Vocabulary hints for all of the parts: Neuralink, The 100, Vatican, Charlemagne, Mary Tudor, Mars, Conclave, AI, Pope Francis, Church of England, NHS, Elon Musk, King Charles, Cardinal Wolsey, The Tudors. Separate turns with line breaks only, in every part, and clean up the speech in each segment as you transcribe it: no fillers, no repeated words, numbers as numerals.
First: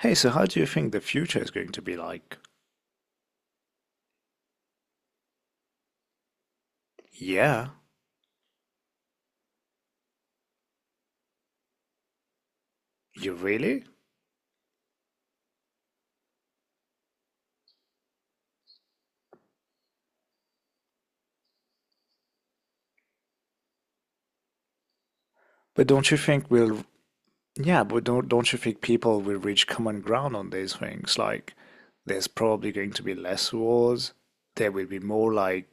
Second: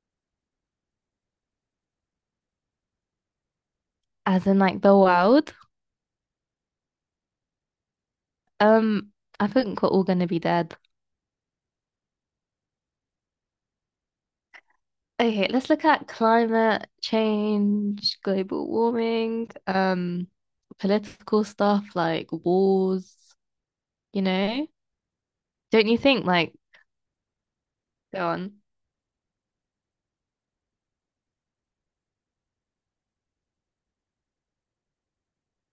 Hey, so how do you think the future is going to be like?
As in like the world.
Yeah,
Um, I think we're all gonna be dead.
you really?
Okay, let's look at climate change, global warming, political stuff like wars, you know? Don't
But
you
don't you
think
think
like
we'll, yeah, but
go
don't
on.
don't you think people will reach common ground on these things? Like, there's probably going to be less wars. There will be more like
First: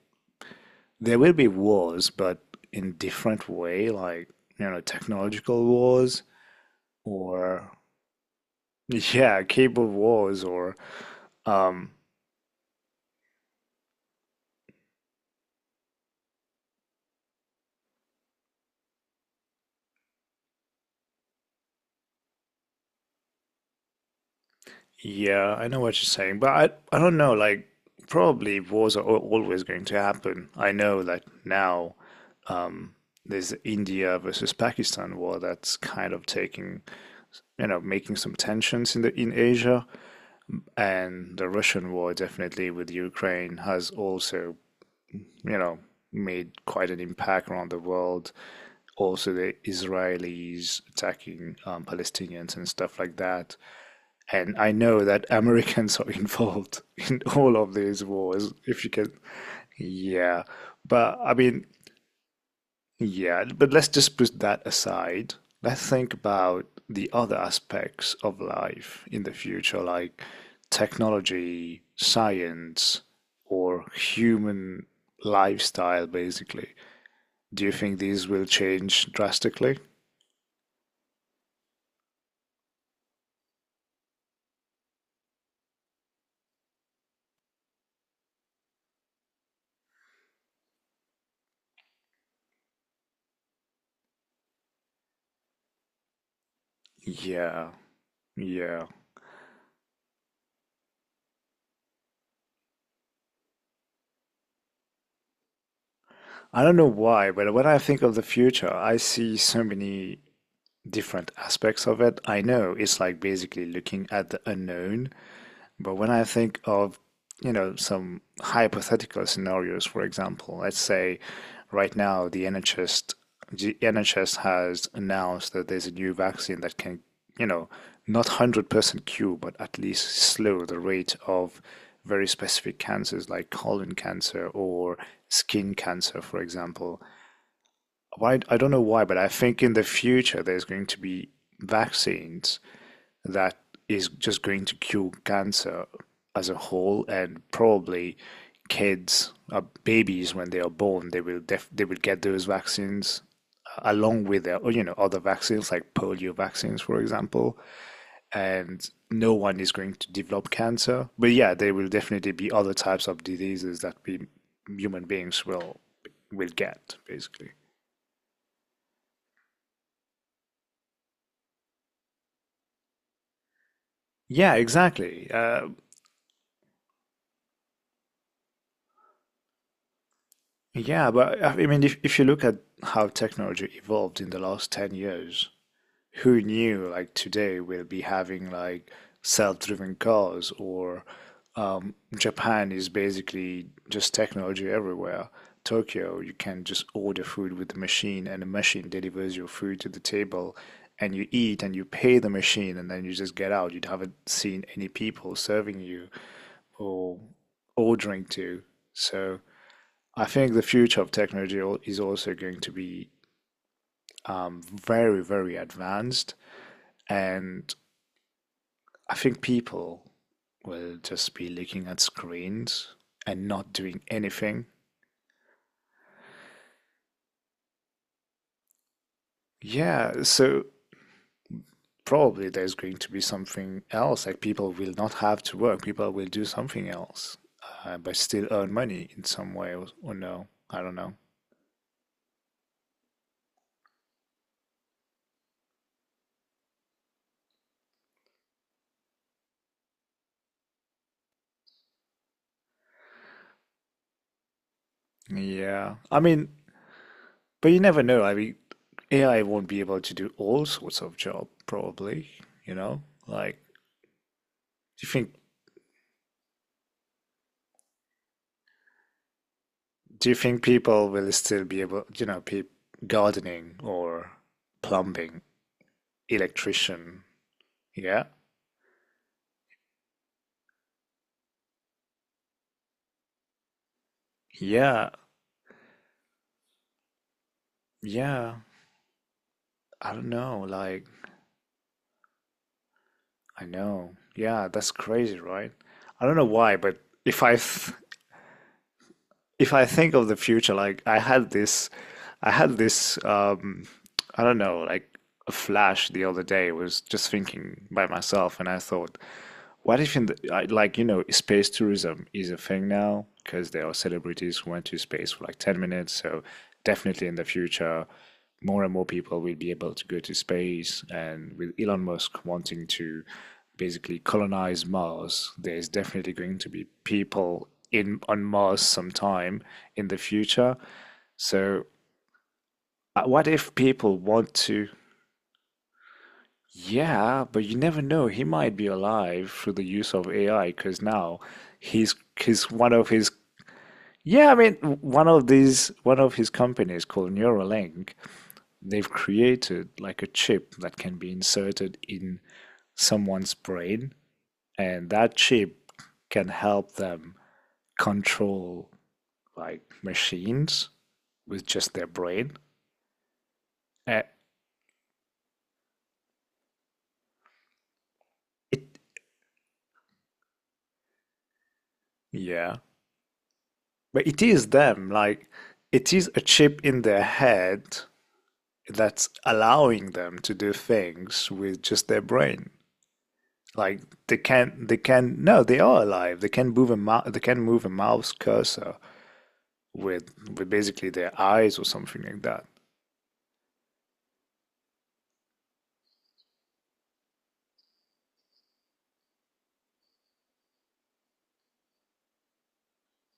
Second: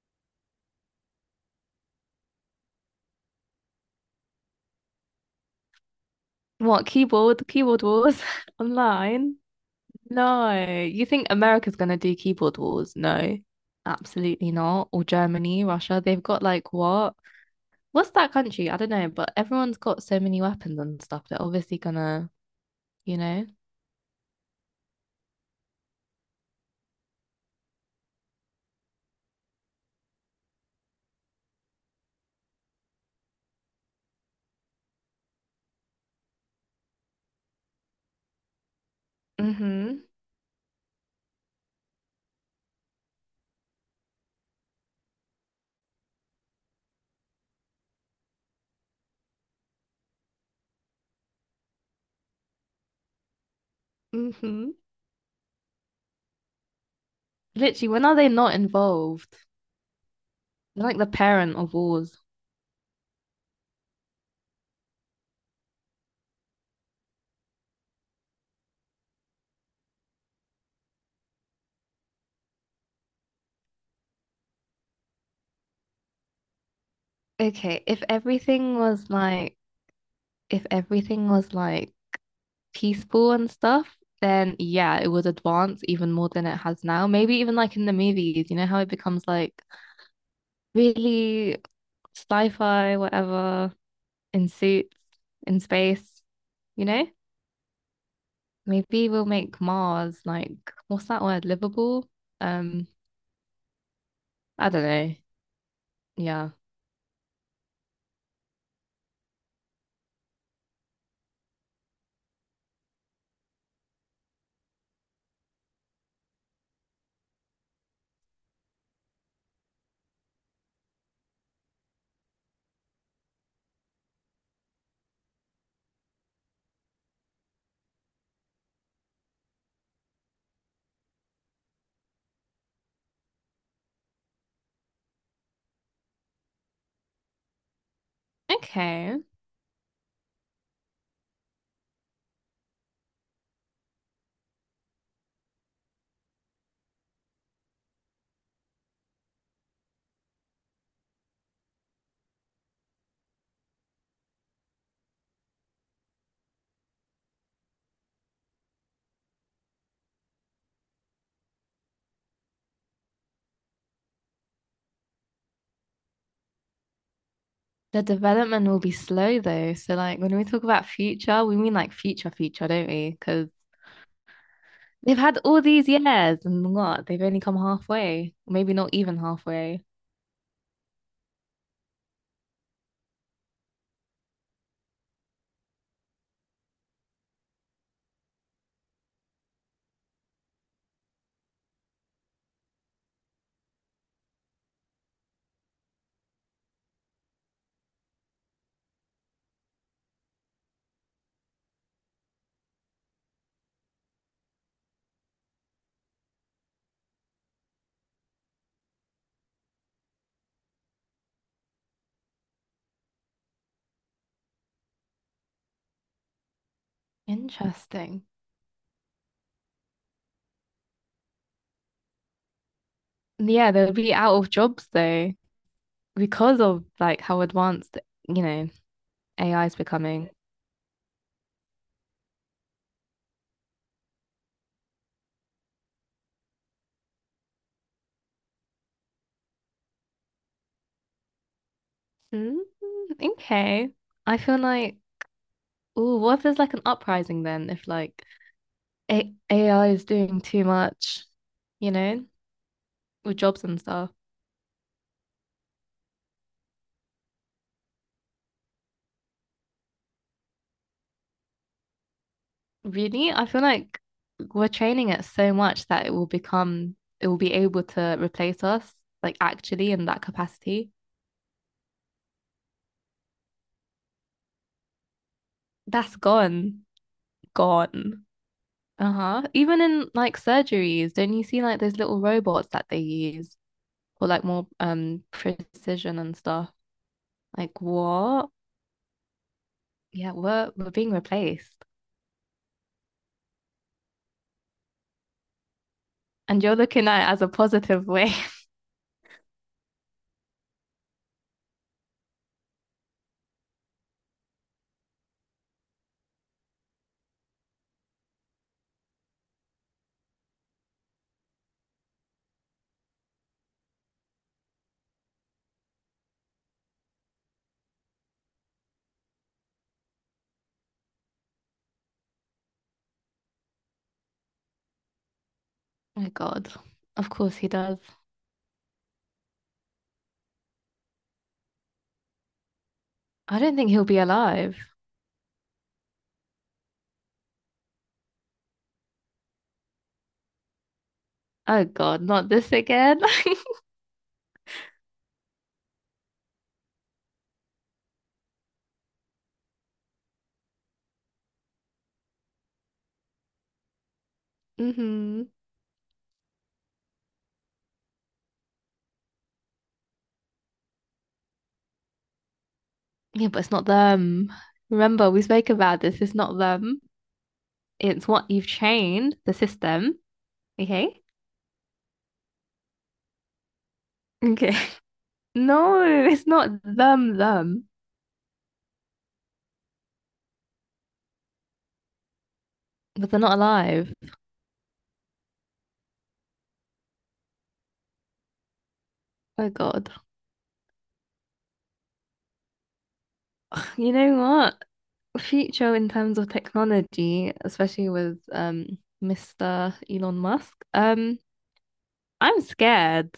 there will be wars, but in different way, like, you know, technological wars
What,
or
keyboard wars online?
yeah, cable wars
No.
or
You think America's
um
gonna do keyboard wars? No. Absolutely not. Or Germany, Russia, they've got like what? What's that country? I don't know, but everyone's got so many weapons and stuff. They're obviously gonna you know?
yeah, I know what you're saying, but I don't know, like probably wars are always going to happen. I know that now. um there's the India versus Pakistan war that's kind of taking, you know, making some tensions in the in Asia,
Mm-hmm.
and the Russian war definitely with Ukraine has also, you know, made quite an impact around the world. Also, the Israelis attacking Palestinians and stuff like that. And
Mm-hmm.
I know that Americans are involved in all of
Literally,
these
when are they
wars,
not
if you can.
involved?
Yeah.
They're like the
But I
parent
mean,
of wars.
yeah, but let's just put that aside. Let's think about the other aspects of life in the future, like technology, science, or human lifestyle, basically. Do you
Okay,
think
if
these will
everything was
change
like
drastically?
if everything was like peaceful and stuff, then yeah, it would advance even more than it has now. Maybe even like in the movies, you know how it becomes like really sci-fi, whatever, in suits, in space, you know?
Yeah, yeah.
Maybe we'll make Mars like what's that word? Livable? Um, I don't know. Yeah.
I don't know why, but when I think of the future, I see so many different aspects of it. I know it's like basically looking at the unknown, but when I think of, you know, some hypothetical scenarios, for example, let's say right now the NHS has announced that there's a new vaccine that can, you know, not 100% cure, but at least slow the rate of very specific cancers like colon cancer or skin cancer, for example. Why I don't know why, but
Okay.
I think in the future there's going to be vaccines that is just going to cure cancer as a whole, and probably kids, babies. When they are born, they will def they will get those vaccines, along with their, you know, other vaccines like polio vaccines, for example, and no one is going to develop cancer. But yeah, there will definitely be other types of diseases that we human beings will get, basically.
The development will be slow though. So like when we talk about future, we mean like future future, don't we? Because
Yeah,
they've
exactly.
had all these years and what? They've only come halfway, maybe not even halfway.
Yeah, but I mean, if you look at how technology evolved in the last 10 years, who knew like today we'll be having like self-driven cars or Japan is basically just technology everywhere. Tokyo, you can just order food with the machine and the machine delivers your food to the table, and you eat and you pay the machine and then you just get out. You haven't seen any people serving you or ordering to. So I think the future of technology is also going to be very, very advanced. And
Interesting.
I think people will just be looking at screens and
Yeah,
not
they'll
doing
be out of
anything.
jobs though because of like how advanced, you know, AI is
Yeah,
becoming.
so probably there's going to be something else. Like, people will not have to work, people will do something else, but still earn money in some way, or no. I don't know.
Mm, okay. I feel like, oh, what if there's like an uprising then if like A AI is doing too much, you know, with jobs and stuff?
Yeah. I mean, but you never know. I mean, AI won't be able to do all sorts of job, probably, you know?
Really, I
Like,
feel like we're
do
training
you
it
think
so much that it will be able to replace us, like actually in that
do you think
capacity.
people will still be able, you know, pe gardening or plumbing,
That's gone,
electrician? Yeah.
gone. Uh-huh. Even in like surgeries, don't you see like those little robots that they use for like more
Yeah.
precision and stuff? Like what?
Yeah. I don't
Yeah,
know.
we're
Like,
being replaced.
I know. Yeah, that's crazy, right? I don't know
And
why,
you're
but
looking at it as a positive way.
if I think of the future, like I had this, I don't know, like a flash the other day. I was just thinking by myself, and I thought, what if like space tourism is a thing now because there are celebrities who went to space for like 10 minutes. So definitely in the future, more and more people will be able to go to space, and with Elon Musk wanting to basically colonize Mars, there's
Oh my
definitely going to
God.
be
Of course
people
he does.
in on Mars sometime in the future. So what
I
if
don't think he'll
people
be
want
alive.
to? Yeah, but you never know. He might be alive through the use of AI because now
Oh God, not
he's
this
one of
again.
his yeah, I mean, one of his companies called Neuralink, they've created like a chip that can be inserted in someone's brain, and that
Hmm.
chip can help them control like machines with just their brain.
Yeah, but it's not
Uh,
them. Remember, we spoke about this. It's not them. It's what you've
it
trained the system. Okay.
Yeah, but it is
Okay.
them. Like,
No,
it is a
it's not
chip in their
them,
head
them.
that's allowing them to do things with just their brain.
But they're not
Like,
alive.
they can. No, they are alive. They can move a mouse cursor
Oh God.
with basically their eyes or something like that.
You know what? Future in terms of technology, especially with Mr. Elon Musk, I'm scared.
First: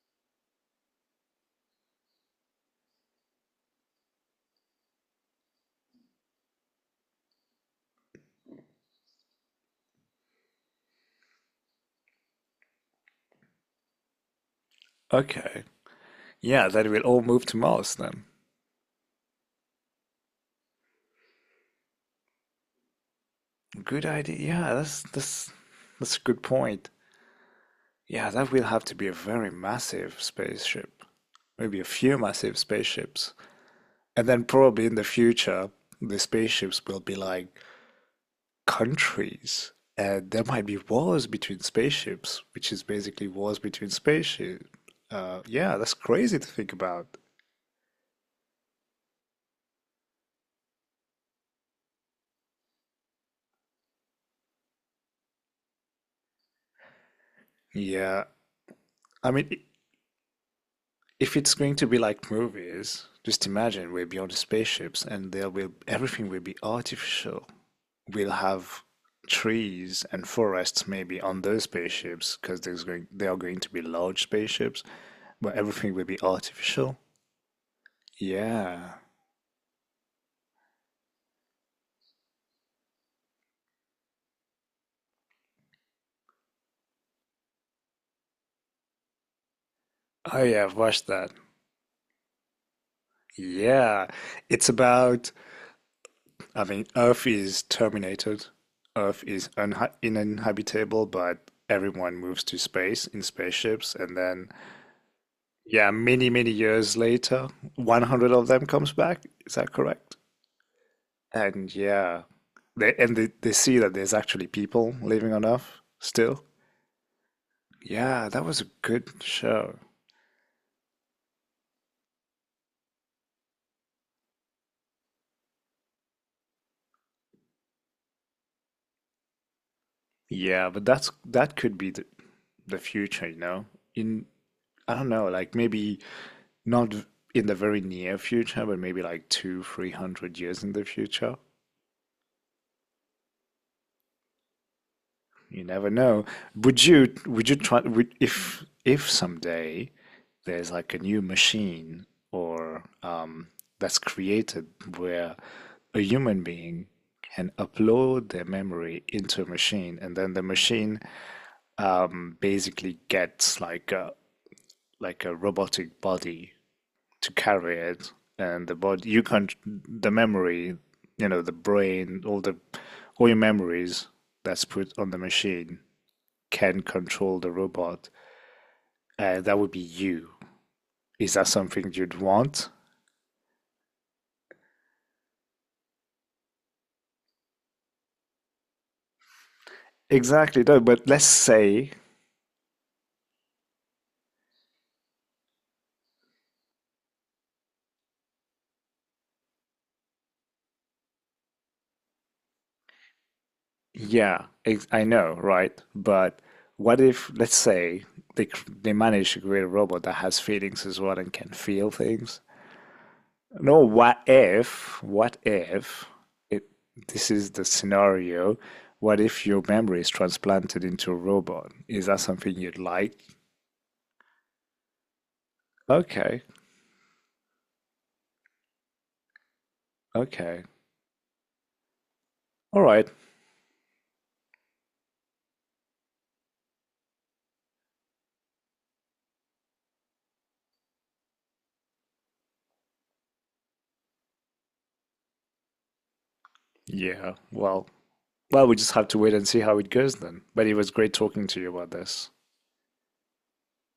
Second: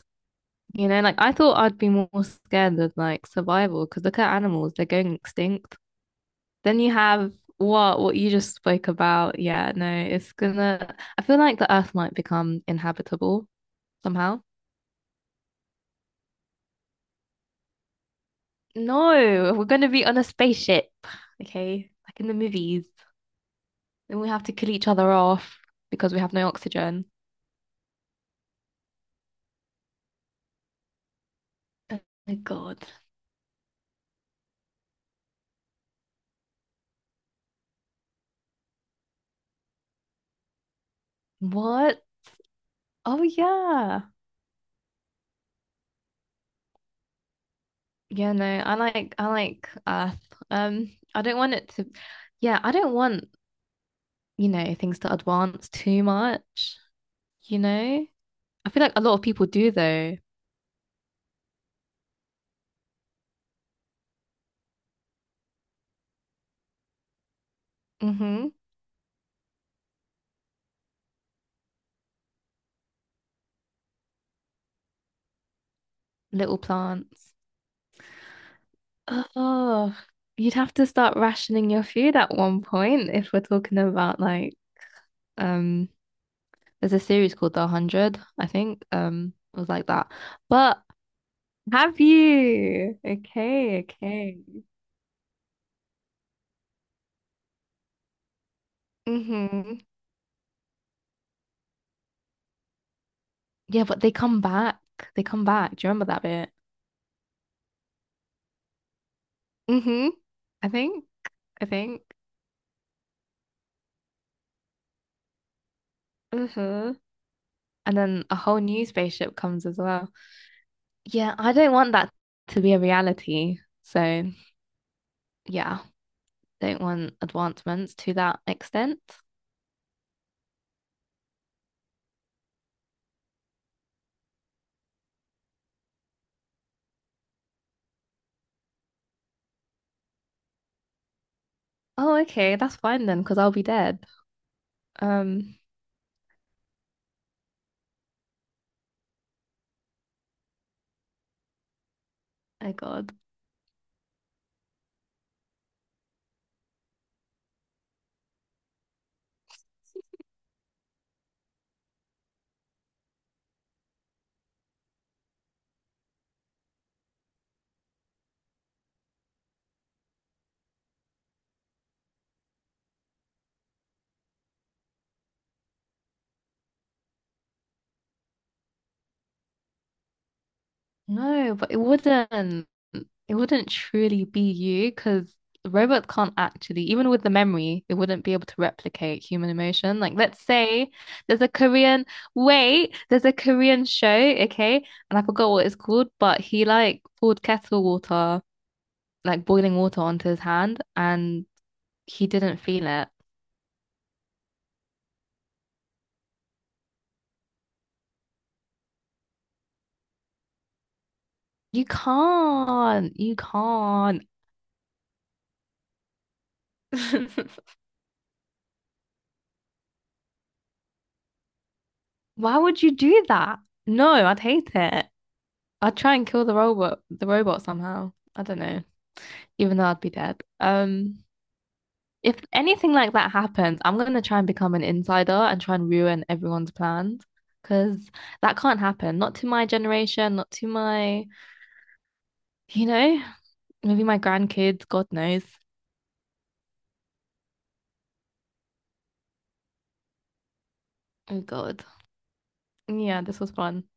You know, like I thought I'd be more scared of like survival because look at animals, they're going extinct. Then you have what you just spoke about. Yeah, no, it's gonna I feel like the Earth might become inhabitable somehow.
Okay. Yeah, that will all move to Mars then.
No, we're gonna be on a spaceship. Okay, like in the movies.
Good
And we
idea.
have to kill
Yeah,
each other off because
that's
we
a
have
good
no
point.
oxygen.
Yeah, that will have to be a very massive spaceship. Maybe a
Oh
few
my
massive
God.
spaceships. And then probably in the future, the spaceships will be like countries, and there might be wars between
What?
spaceships, which is
Oh
basically wars between
yeah.
spaceships. Yeah, that's crazy to think about.
Yeah, no, I like Earth. I don't want it to yeah, I don't want, you know, things to advance too much, you know?
Yeah,
I feel like a lot of
I
people
mean,
do though.
if it's going to be like movies, just imagine we're beyond the spaceships, and there will everything will be artificial. We'll
Mm-hmm.
have trees and forests maybe on those spaceships because there's going they are going to be large spaceships, but everything will be
Little
artificial.
plants.
Yeah.
Oh, you'd have to start rationing your food at one point if we're talking about like um there's a series called The 100, I think. It was like that.
Oh yeah, I've
But
watched that.
have you? Okay,
Yeah,
okay.
it's about, I mean, Earth is terminated. Earth is
Mm-hmm.
unha uninhabitable, but everyone moves to space in
Yeah,
spaceships.
but they
And
come
then,
back. They come back. Do
yeah,
you remember that
many, many
bit?
years later, 100 of them comes back. Is that
Mm-hmm.
correct?
I think. I
And
think.
yeah, they see that there's actually people living on Earth still.
Mm-hmm. And then
Yeah,
a
that
whole
was a
new
good
spaceship comes as
show.
well. Yeah, I don't want that to be a reality. So, yeah. Don't want advancements to that extent.
Yeah, but that could be the future, you know? In I don't know, like maybe not in the very near future, but maybe like two, 300 years in the future.
Oh, okay, that's fine then, because I'll be dead. Um,
You never know. Would you try if someday there's like a new machine
oh
or
God.
that's created where a human being can upload their memory into a machine, and then the machine, basically gets like a robotic body to carry it. And the body, you can't, the memory, you know, the brain, all the all your memories that's put on the machine can control the robot, and that would be you. Is that
No, but
something you'd want?
it wouldn't truly be you because robots can't actually, even with the memory, it wouldn't be able to replicate human emotion. Like, let's
Exactly. No,
say
but let's
there's a
say,
Korean, wait, there's a Korean show, okay, and I forgot what it's called, but he like poured kettle water, like boiling water onto his hand, and he didn't feel it.
yeah, I know, right, but what if, let's say they they manage to create a robot that has feelings as well and can
You
feel things.
can't. You
No,
can't.
what if it, this is the scenario? What if your memory is transplanted into a robot? Is that something
Why
you'd
would you
like?
do that? No, I'd hate it. I'd try and
Okay,
kill the robot somehow. I don't know, even though I'd be dead.
okay.
If
All
anything
right.
like that happens, I'm gonna try and become an insider and try and ruin everyone's plans because that can't happen. Not to my generation, not to my, you know, maybe my grandkids, God knows.
Yeah, well, we just have to wait and see how it goes then. But it was great
Oh
talking to you
God.
about this.
Yeah, this was fun.